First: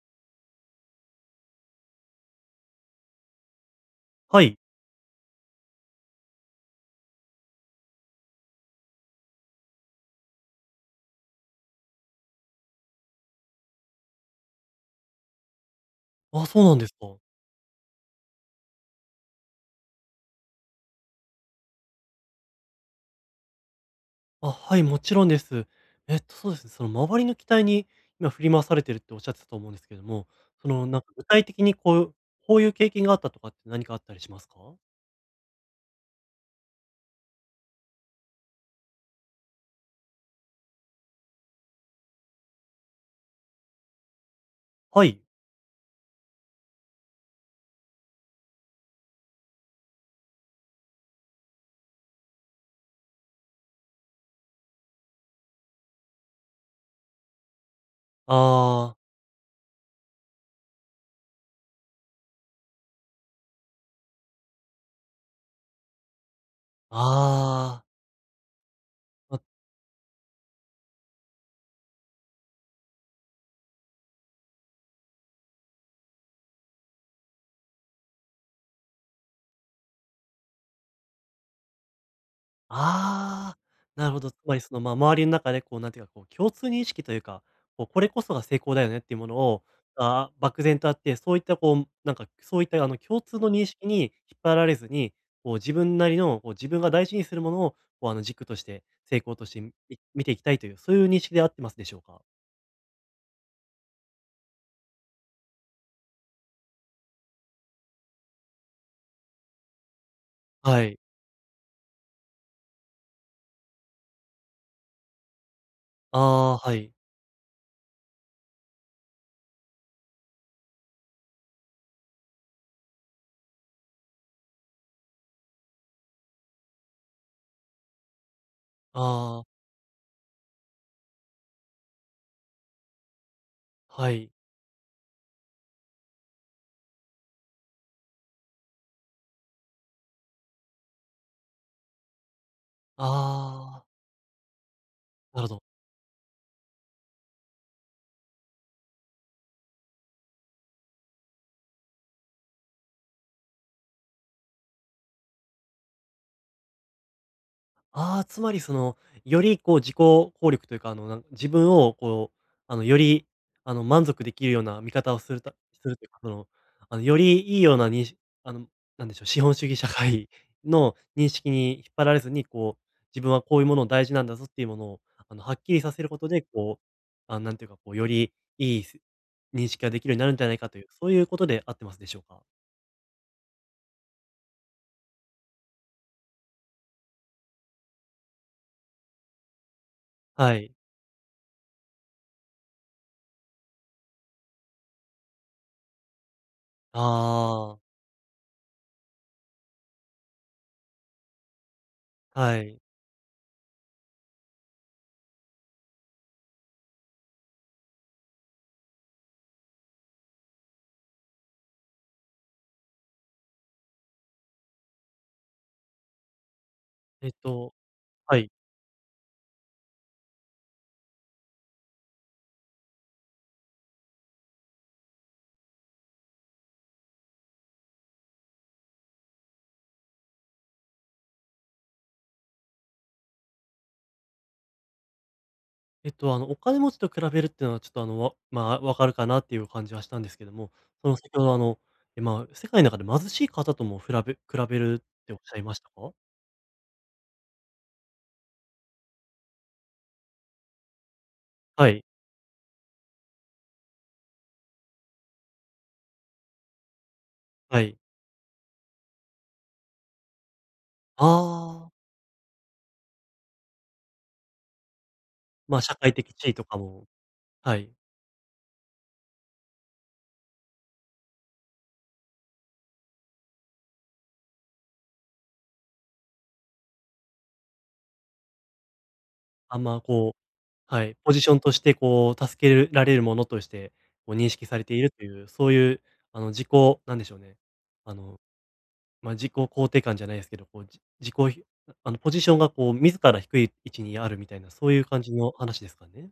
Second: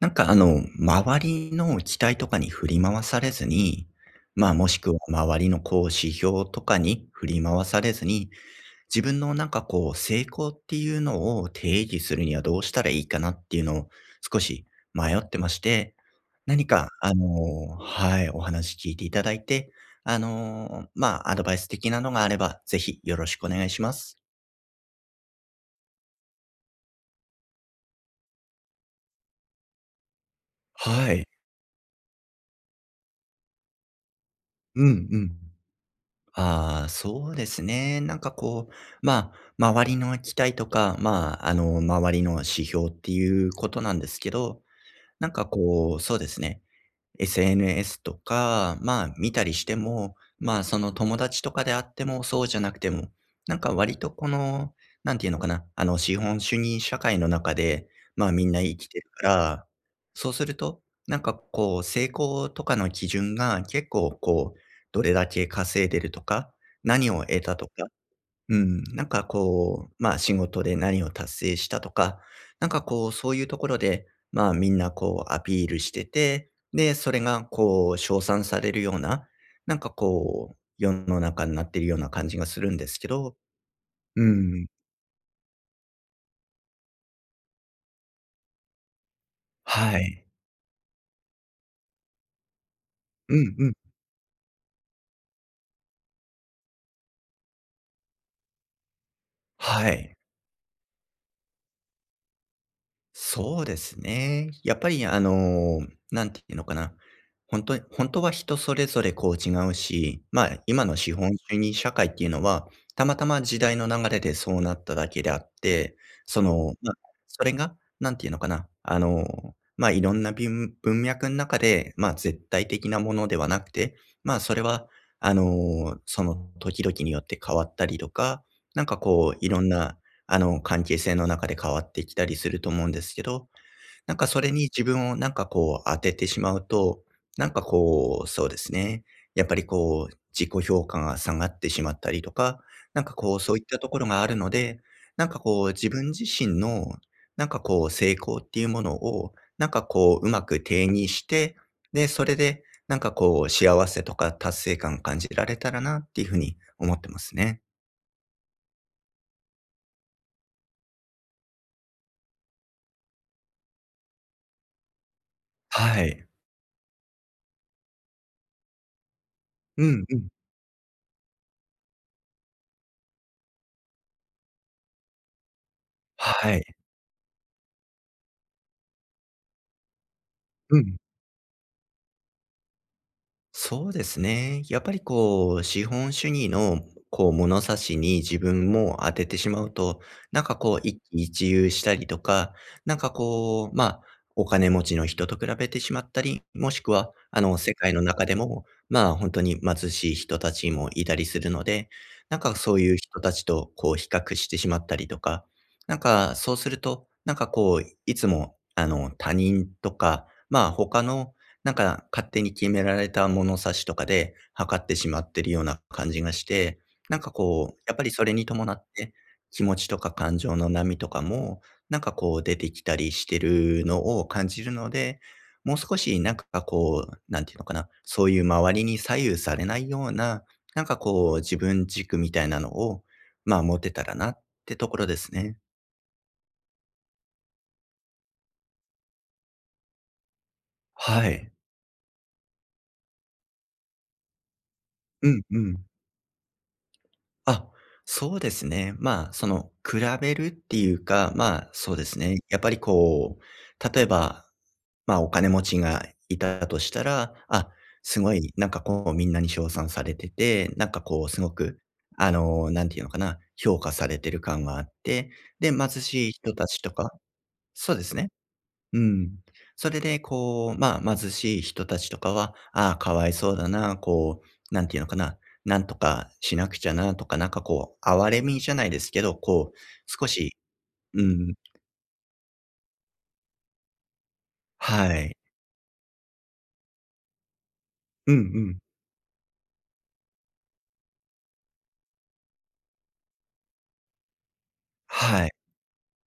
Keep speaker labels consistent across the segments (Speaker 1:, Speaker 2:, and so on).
Speaker 1: 周りの期待とかに振り回されずに、
Speaker 2: は
Speaker 1: まあ、
Speaker 2: い。
Speaker 1: もしくは周りの指標とかに振り回されずに、自分の成功っていうのを定義するにはどうしたらいいかなっていうのを少し迷ってまして、
Speaker 2: あ、そう
Speaker 1: 何
Speaker 2: なんで
Speaker 1: か
Speaker 2: す
Speaker 1: あ
Speaker 2: か。
Speaker 1: の、はい、お話聞いていただいて、まあ、アドバイス的なのがあれば、ぜひよろしくお願いします。
Speaker 2: あ、はい、もちろんです。そうですね、その周りの期待に今振り回されてるっておっしゃってたと思うんですけども、そのなんか
Speaker 1: は
Speaker 2: 具
Speaker 1: い。
Speaker 2: 体的にこう、こういう経験があったとかって何かあったりしますか？
Speaker 1: うんうん。ああ、そうですね。まあ、周りの期待とか、まあ、周りの指標っていうことなんですけど、
Speaker 2: はい。
Speaker 1: そうですね。SNS とか、まあ、見たりしても、まあ、その友達とかであっても、そうじゃなくても、割とこの、なんていうのかな、あの、資本主義社会の中で、まあ、みんな生き
Speaker 2: ああ、
Speaker 1: てるから、そうすると、成功とかの基準が結構どれだけ稼いでるとか、何を得たと
Speaker 2: ああ。
Speaker 1: か、うん、
Speaker 2: ま
Speaker 1: まあ仕事で何を達成したとか、そういうところで、まあみんなアピールしてて、で、それが称賛されるような、世の中になってるような感じがするんですけど、
Speaker 2: ああ、なるほ
Speaker 1: う
Speaker 2: ど。つまり
Speaker 1: ん、
Speaker 2: その、まあ、周りの中でこう、なんていうか、こう、共通認識というか、こう、これこそが成功だよねっていうものを、
Speaker 1: はい。
Speaker 2: あー漠然とあって、そういったこう、なんか、そういったあの、共
Speaker 1: う
Speaker 2: 通の
Speaker 1: ん
Speaker 2: 認
Speaker 1: うん、
Speaker 2: 識に引っ張られずに、こう、自分なりの、こう、自分が大事にするものを、こう、あの、軸として、成功として、
Speaker 1: はい。
Speaker 2: 見ていきたいという、そういう認識で合ってますでしょうか？
Speaker 1: そうですね。やっぱりあの、なんていうのかな。本当に本当は人それぞれ違うし、まあ、
Speaker 2: は
Speaker 1: 今の
Speaker 2: い。
Speaker 1: 資本主義社会っていうのは、たまたま時代の流れでそうなっただけであって、
Speaker 2: あ
Speaker 1: そ
Speaker 2: あ、
Speaker 1: の、
Speaker 2: は
Speaker 1: ま
Speaker 2: い。
Speaker 1: あ、それが、なんていうのかな、あの、まあ、いろんな文脈の中で、まあ、絶対的なものではなくて、まあ、それはその時々によって変わったりとか、
Speaker 2: ああ、
Speaker 1: いろんな関係性の中で変わってきたりすると思うんですけど、
Speaker 2: はい。
Speaker 1: それに自分を当ててしまうと、なんかこう、そうですね、やっぱり自己評価が下がってしまったりとか、そういった
Speaker 2: ああ、
Speaker 1: ところがあるので、
Speaker 2: なるほど。
Speaker 1: 自分自身の、成功っていうものを、うまく定義して、で、それで、幸せとか達成感感じられたらなっていうふうに思ってますね。
Speaker 2: ああ、つまりその、よりこう自己効力というか、あの、自分をこう、あの、より、あの、満足できるような見方をする
Speaker 1: は
Speaker 2: というか、
Speaker 1: い。
Speaker 2: その、あの、よりいいようなにあの、なんでしょう、資本主義
Speaker 1: う
Speaker 2: 社
Speaker 1: んうん。
Speaker 2: 会 の認識に引っ張られずに、こう、自分はこういうものを大事なんだぞっていうものを、あの、はっきりさせることで、
Speaker 1: はい。
Speaker 2: こう、あ、なんていうか、こう、よりいい認識ができるようになるんじゃないか
Speaker 1: う
Speaker 2: という、
Speaker 1: ん。
Speaker 2: そういうことで合ってますでしょうか？
Speaker 1: そうですね。やっぱり資本主義の物差しに自分も当ててしまうと、
Speaker 2: はい。
Speaker 1: 一喜一憂したりとか、まあ、お金持ちの人と比べてしまったり、もしくは、世
Speaker 2: あ
Speaker 1: 界
Speaker 2: あ、
Speaker 1: の中でも、まあ、本当に貧しい人たちもいたりするので、
Speaker 2: は
Speaker 1: そう
Speaker 2: い。
Speaker 1: いう人たちと比較してしまったりとか、そうすると、なんかこう、いつも、あの、他人とか、まあ、他の勝手に決められた物差しとかで測ってしまってるような感じがして、
Speaker 2: えっと
Speaker 1: やっぱりそれ
Speaker 2: は
Speaker 1: に
Speaker 2: い。
Speaker 1: 伴って、気持ちとか感情の波とかも、出てきたりしてるのを感じるので、もう少しなんかこう、なんていうのかな、そういう周りに左右されないような、自分軸みたいなのを、まあ持てたらなってところですね。
Speaker 2: あの、お金持ちと比べるっていうのは、ちょっと、あの、まあ、わかるかなっていう感じはしたんですけども、その、
Speaker 1: は
Speaker 2: 先ほ
Speaker 1: い。
Speaker 2: ど、あの、え、まあ、世界の中で貧しい方ともふらべ比べるっ
Speaker 1: う
Speaker 2: ておっ
Speaker 1: ん
Speaker 2: し
Speaker 1: う
Speaker 2: ゃいまし
Speaker 1: ん。
Speaker 2: たか？
Speaker 1: あ、そうですね。まあ、その、比べるっていうか、まあ、
Speaker 2: は
Speaker 1: そうで
Speaker 2: い、
Speaker 1: すね。やっぱり例えば、まあ、お金持ちがいたとしたら、あ、
Speaker 2: はい。
Speaker 1: すごい、みんなに称賛されてて、すごく、
Speaker 2: ああ、
Speaker 1: あの、なんていうのかな、評価されてる感があって、で、
Speaker 2: まあ、
Speaker 1: 貧
Speaker 2: 社会
Speaker 1: しい
Speaker 2: 的地
Speaker 1: 人
Speaker 2: 位と
Speaker 1: た
Speaker 2: か
Speaker 1: ちと
Speaker 2: も、
Speaker 1: か、
Speaker 2: はい、
Speaker 1: そうですね。うん。それで、こう、まあ、貧しい人たちとかは、ああ、かわいそうだな、こう、なんていうのかな、なんとかしなくちゃなとか、哀れみじゃないですけど、こう、
Speaker 2: あんま、
Speaker 1: 少
Speaker 2: こ
Speaker 1: し、
Speaker 2: はい、
Speaker 1: う
Speaker 2: ポジショ
Speaker 1: ん、
Speaker 2: ンとして、こう、助けるられるものとして、こう、認識されている
Speaker 1: は
Speaker 2: と
Speaker 1: い。
Speaker 2: いう、そういう、あの、なんでしょうね、あ
Speaker 1: うん
Speaker 2: の
Speaker 1: うん。
Speaker 2: まあ、自己肯定感じゃないですけど、こう、じ自己ひあの、ポジションがこう自ら低い位置にあるみたいな、そういう感じ
Speaker 1: はい。
Speaker 2: の話ですかね？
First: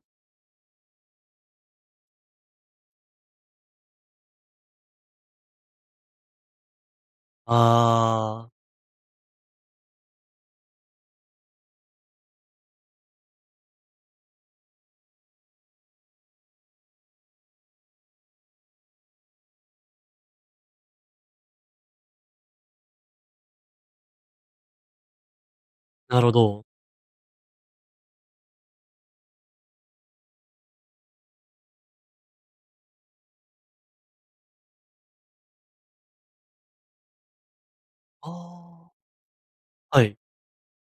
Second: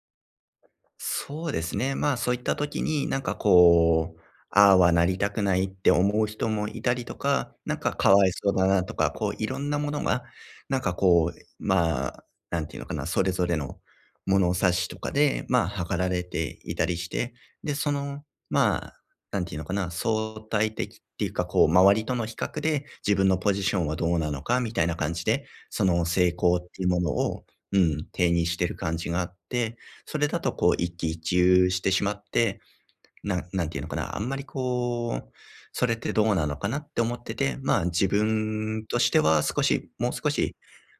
Speaker 1: そうですね。まあ、そういった時に、ああはなりたくないって思う人もいたりとか、かわい
Speaker 2: あ
Speaker 1: そ
Speaker 2: あ、
Speaker 1: うだなとか、いろんなものが、なんかこう、まあ、なんていうのかな、それぞれの物差しとかで、まあ、測られていたりして、で、その、まあ、なんていうのかな、相対的っていうか、こう、周りとの比較で自分のポジションはどうなのかみたいな感じで、その
Speaker 2: なる
Speaker 1: 成
Speaker 2: ほ
Speaker 1: 功っ
Speaker 2: ど。
Speaker 1: ていうものを、うん、定にしてる感じがあって、それだと一喜一憂してしまって、ななんていうのかな、あんまりこう、それってどうなのかなって思ってて、まあ自分
Speaker 2: あ
Speaker 1: としては少し、
Speaker 2: あ、は
Speaker 1: もう
Speaker 2: い。
Speaker 1: 少し、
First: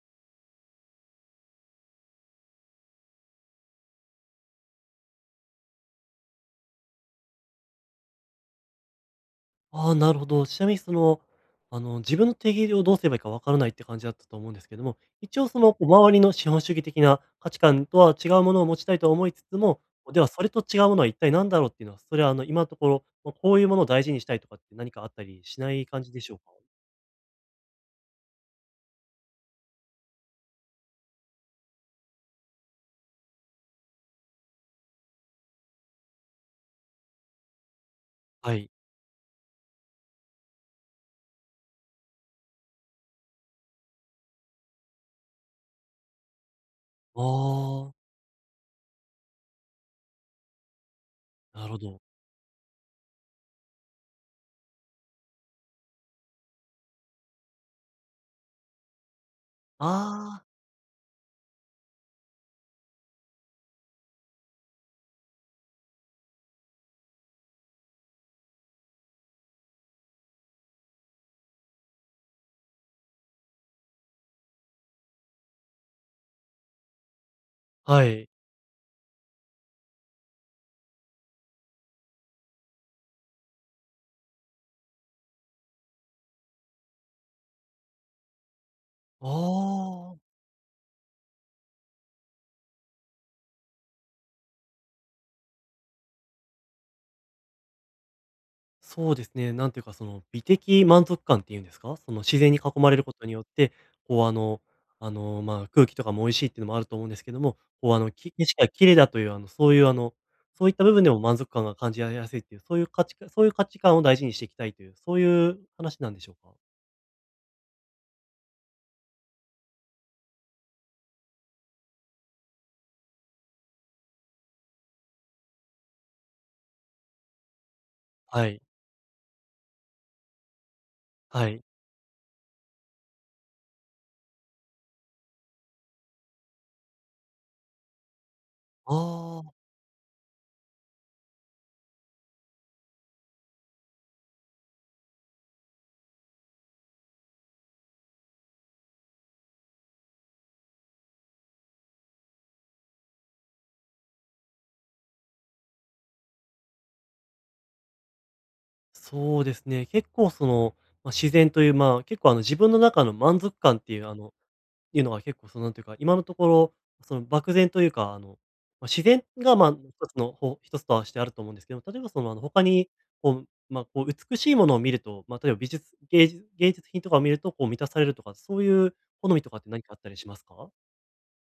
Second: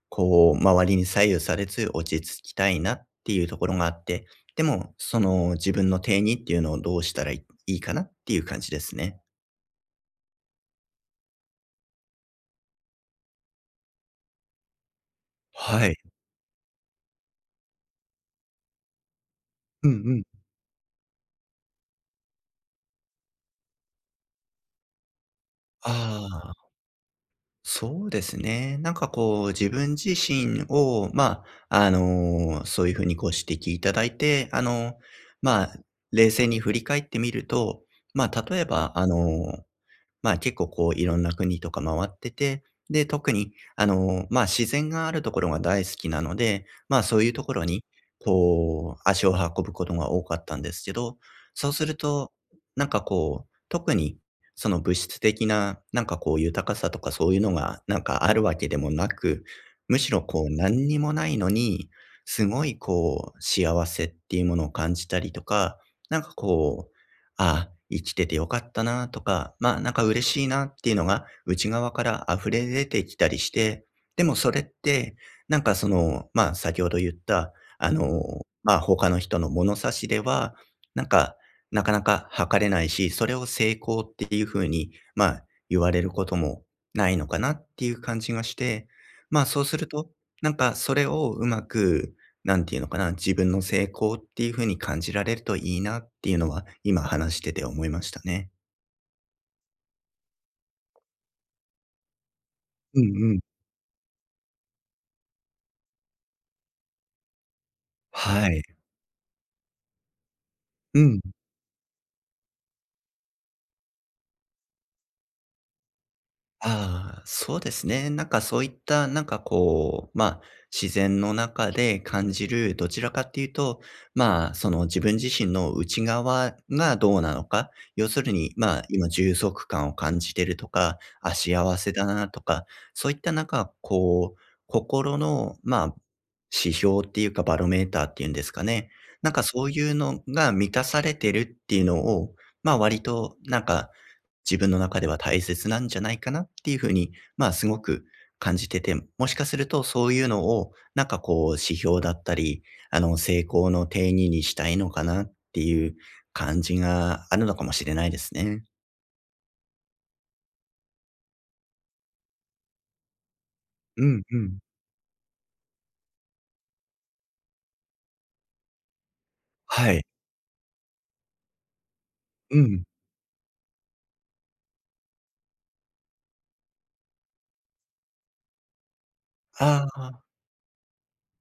Speaker 1: こう、周りに左右されず落ち着きたいなっていうところがあって、でも、その自分の定義っていうのをどうしたらいいかなっていう感じですね。
Speaker 2: ああ、なるほど。ちなみにその、あの、自分の定義をどうすればいいかわからないって感じだったと思うんですけども、一応その、こ
Speaker 1: は
Speaker 2: う、
Speaker 1: い。
Speaker 2: 周りの資本主義的な価値観とは違うものを持ちたいと思いつつも、
Speaker 1: うんう
Speaker 2: で
Speaker 1: ん。
Speaker 2: はそれと違うものは一体何だろうっていうのは、それはあの、今のところ、ま、こういうものを大事にしたいとかって何かあったりしない感じでしょうか？
Speaker 1: ああ。そうですね。自分自身を、まあ、そういうふうにご指摘いただいて、まあ、冷静に振り返ってみると、まあ、
Speaker 2: は
Speaker 1: 例え
Speaker 2: い。
Speaker 1: ば、まあ、結構いろんな国とか回ってて、で、特にまあ、自然があるところが大好きなので、まあ、そ
Speaker 2: あ
Speaker 1: ういうところに
Speaker 2: あ。
Speaker 1: 足を運ぶことが多かったんですけど、
Speaker 2: な
Speaker 1: そう
Speaker 2: るほ
Speaker 1: する
Speaker 2: ど。
Speaker 1: と、特にその物質的な豊かさとかそういうのがあるわけでもなく、むしろ
Speaker 2: あ
Speaker 1: 何にもないのに、すごい幸せっていうものを感じたりとか、なんかこうああ、生きててよかったなとか、まあ嬉しいなっていうのが内側から溢れ出てきたりして、でもそれって、その、まあ先ほど言った、
Speaker 2: あ、はい。
Speaker 1: まあ他の人の物差しでは、なんかなかなか測れないし、それを成功っていうふうに、まあ言われることもないのかなっていう感じがして、まあそうすると、
Speaker 2: ああ、
Speaker 1: それをうまくなんていうのかな、自分の成功っていう風に感じられるといいなっていうのは、今話してて思いましたね。
Speaker 2: そうですね。なんていうか、その、美的満足感っていうんですか？その、自然に囲まれ
Speaker 1: う
Speaker 2: ること
Speaker 1: ん
Speaker 2: に
Speaker 1: うん。
Speaker 2: よって、こう、あの、まあ、空気とかも美味しいっていうのもあると思うんですけども、こう、あの、景
Speaker 1: は
Speaker 2: 色
Speaker 1: い。
Speaker 2: が綺麗だという、あの、そういう、あの、そういった部
Speaker 1: う
Speaker 2: 分でも
Speaker 1: ん。
Speaker 2: 満足感が感じられやすいっていう、そういう価値観を大事にしていきたいという、そういう話なんでしょうか？
Speaker 1: ああ、そうですね。なんかそういった、なんかこう、まあ、自然の中で感じる、どちらかっていうと、まあ、その自分自身の内側がどうなのか、要する
Speaker 2: は
Speaker 1: に、
Speaker 2: い、
Speaker 1: まあ、今、充足感を感じてるとか、あ、
Speaker 2: はい。
Speaker 1: 幸せだなとか、そういったなんか、こう、心の、まあ、指標っていうか、バロメーターっていうんですかね。
Speaker 2: ああ、
Speaker 1: そういうのが満たされてるっていうのを、まあ割と自分の中では大切なんじゃないかなっていうふうに、まあ、すごく感じてて、もしかするとそういうのを、指標だったり、成功の定義にしたいのかなっていう感じがあるのかもしれないですね。
Speaker 2: そうですね。結構、その、まあ、自然という、まあ、結構、あの、自分の中の満足感ってい
Speaker 1: う
Speaker 2: う、
Speaker 1: んうん。
Speaker 2: いうのが結構そのなんていうか、今のところ、その漠然というか、あの、まあ、自然がまあ、
Speaker 1: はい。
Speaker 2: 一つのほつとはしてあると思うんですけど、例えばその、あの、
Speaker 1: う
Speaker 2: 他
Speaker 1: ん。
Speaker 2: にこう、まあ、こう美しいものを見ると、まあ、例えば芸術品とかを見るとこう満たされるとか、そういう好みとかって何
Speaker 1: あ
Speaker 2: かあったり
Speaker 1: あ、
Speaker 2: しますか？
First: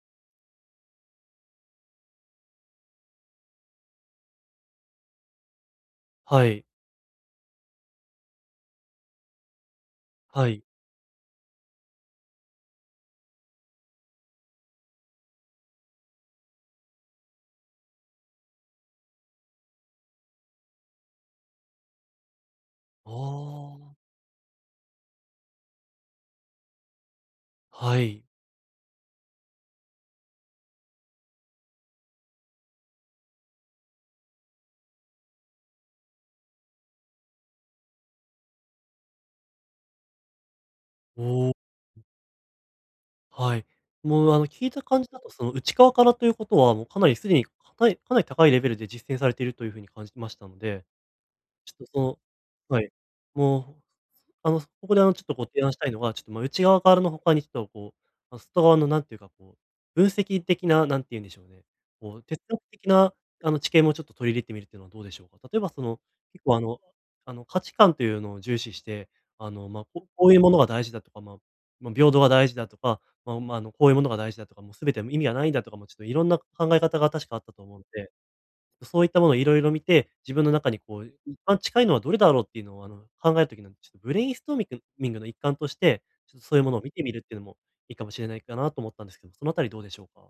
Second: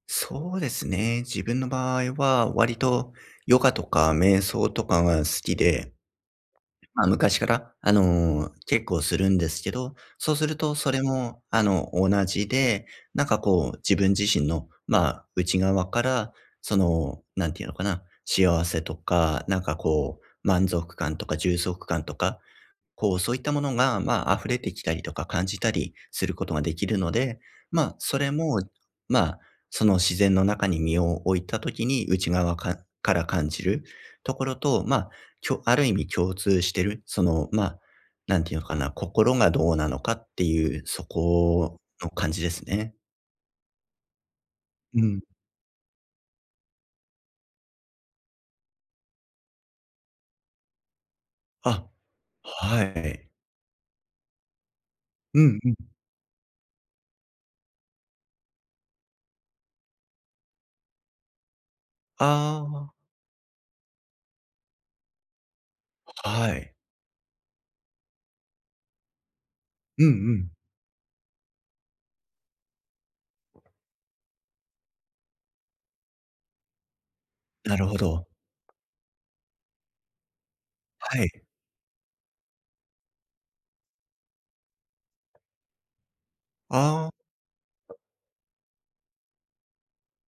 Speaker 1: そうですね。自分の場合は割とヨガとか瞑想とかが好きで、
Speaker 2: はい、
Speaker 1: まあ、昔から、結構するんですけど、そうす
Speaker 2: は
Speaker 1: る
Speaker 2: い。
Speaker 1: とそれも、同じで、自分自身の、まあ、内側から、その、なんていうのかな、幸せとか、満足感とか充足感とか
Speaker 2: あ
Speaker 1: そういったもの
Speaker 2: あ、
Speaker 1: が、まあ、溢れてきたりとか感じたりすることができるので、まあ、
Speaker 2: は
Speaker 1: そ
Speaker 2: い。
Speaker 1: れも、まあ、その自然の中に身を置いたときに内側かから感じるところと、まあ、ある意味共通してる、その、まあ、なんていうのかな、心がどうなのかっていう、そ
Speaker 2: おお、
Speaker 1: この感じですね。
Speaker 2: はい。もうあの、聞いた感
Speaker 1: う
Speaker 2: じ
Speaker 1: ん。
Speaker 2: だとその内側からということは、もうかなりすでに、かなり高いレベルで実践されているという風に感じましたので、ちょっ
Speaker 1: あ、
Speaker 2: とそのは
Speaker 1: は
Speaker 2: い。
Speaker 1: い。
Speaker 2: もうあの、ここであの、ちょっと
Speaker 1: う
Speaker 2: ご
Speaker 1: ん
Speaker 2: 提
Speaker 1: う
Speaker 2: 案
Speaker 1: ん。
Speaker 2: したいのが、ちょっと、ま、内側からの他にちょっとこう、あの、外側のなんていうか、こう、分析的な、なんて言うんでしょうね、こう、哲学的
Speaker 1: あ
Speaker 2: な、あの、知見もちょっと取り入れてみるっていうのはどうでしょうか？例えばその、
Speaker 1: あ、
Speaker 2: 結構
Speaker 1: は
Speaker 2: あ
Speaker 1: い。
Speaker 2: のあの、価値観というのを重視して、あの、ま、
Speaker 1: うんう
Speaker 2: こういう
Speaker 1: ん。
Speaker 2: ものが大事だとか、ま、ま平等が大事だとか、ま、あの、こういうものが大事だとか、もう全ては意味がないんだとかも、ちょっといろんな考え方が確かあったと
Speaker 1: な
Speaker 2: 思うん
Speaker 1: るほ
Speaker 2: で
Speaker 1: ど。
Speaker 2: そういったものをいろいろ見て、自分の中にこう、
Speaker 1: はい。
Speaker 2: 一番近いのはどれだろうっていうのを、あの、考える時の、ちょっとブレインストーミングの一環として、ちょっとそういうものを見て
Speaker 1: あ
Speaker 2: みるっ
Speaker 1: あ。
Speaker 2: ていうのもいいかもしれないかなと思ったんですけど、そのあたりどうでしょうか？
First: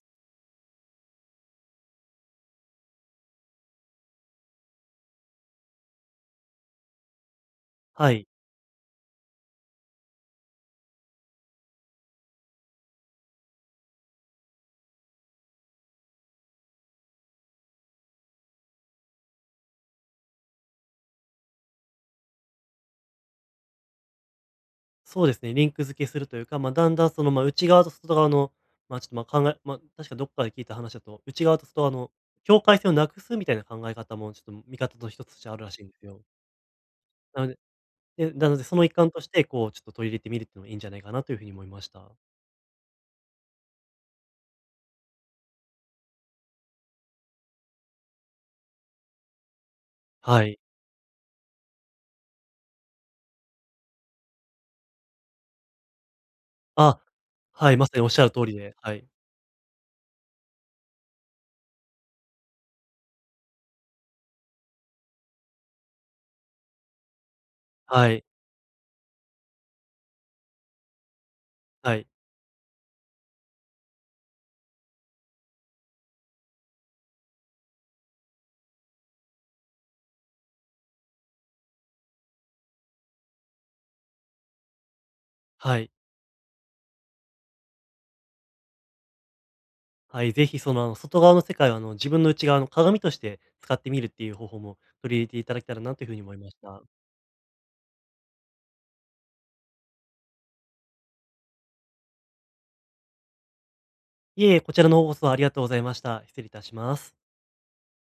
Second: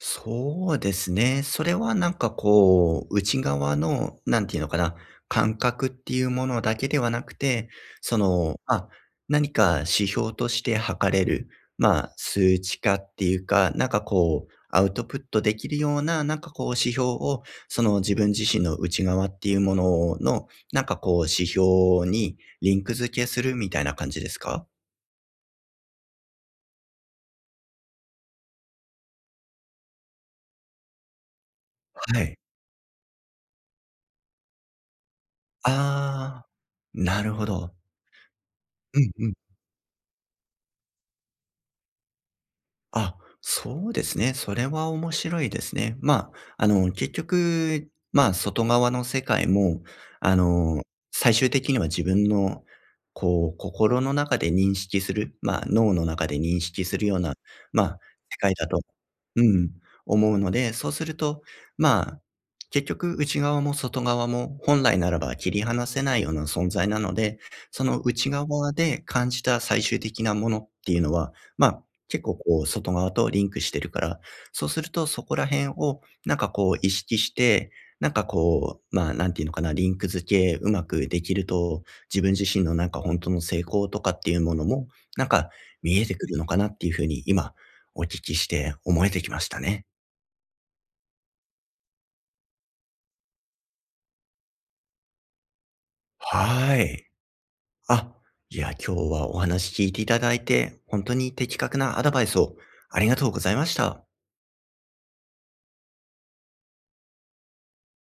Speaker 1: そうですね。それは内側の、なんていうのかな、感覚っていうものだけではなくて、
Speaker 2: は
Speaker 1: そ
Speaker 2: い。
Speaker 1: の、ま、何か指標として測れる、まあ、数値化っていうか、アウトプットできるような、指標を、その自分自身の内側っていうものの、指標にリンク付けするみたいな感じですか？
Speaker 2: そうですね、リンク付けするというか、まあ、だんだんその、まあ、内側と外側の、まあ、ちょっと、まあ、確かどっかで聞いた話だと、内側と外側の
Speaker 1: はい。
Speaker 2: 境界線をなくすみたいな考え方も、ちょっと見方の一つとしてあるらしいんですよ。
Speaker 1: ああ、なる
Speaker 2: な
Speaker 1: ほ
Speaker 2: ので
Speaker 1: ど。
Speaker 2: で、なのでその一
Speaker 1: うん
Speaker 2: 環と
Speaker 1: う
Speaker 2: し
Speaker 1: ん。
Speaker 2: て、こう、ちょっと取り入れてみるっていうのもいいんじゃないかなというふうに思いました。
Speaker 1: あ、そうですね。それは面白いですね。まあ、結局、まあ、外側の世界も、あ
Speaker 2: はい。
Speaker 1: の、最終的には自分の、こう、心の中で認識する、まあ、脳の中で認識す
Speaker 2: あ、
Speaker 1: るような、
Speaker 2: はい、
Speaker 1: ま
Speaker 2: まさ
Speaker 1: あ、
Speaker 2: におっしゃる
Speaker 1: 世
Speaker 2: 通
Speaker 1: 界
Speaker 2: り
Speaker 1: だ
Speaker 2: で、
Speaker 1: と、
Speaker 2: はい。
Speaker 1: うん、思うので、そうすると、まあ、結局内側も外側も本来ならば切り離せないような存在なので、その
Speaker 2: はい。
Speaker 1: 内側で感じた最終的なものっていうのは、まあ、
Speaker 2: はい。
Speaker 1: 結構外側とリンクしてるから、そうするとそこら辺を意識して、まあ、なんていうのかな、リンク付けうまくできると、自分自身の本当の成功とかっていうものも、なんか
Speaker 2: はい。
Speaker 1: 見えてくるのかなっていうふうに今お聞きして思えてきましたね。
Speaker 2: はい、ぜひその、あの、外側の世界を、あの、自分の内側の鏡として使ってみるっていう方法も取り入れていただけたらなというふうに思いまし
Speaker 1: は
Speaker 2: た。
Speaker 1: い。あ、いや、今日はお話聞いていただいて、本当に的確なアドバイスをありがとうございました。
Speaker 2: いえいえ、こちらの方こそありがとうございました。失礼いたします。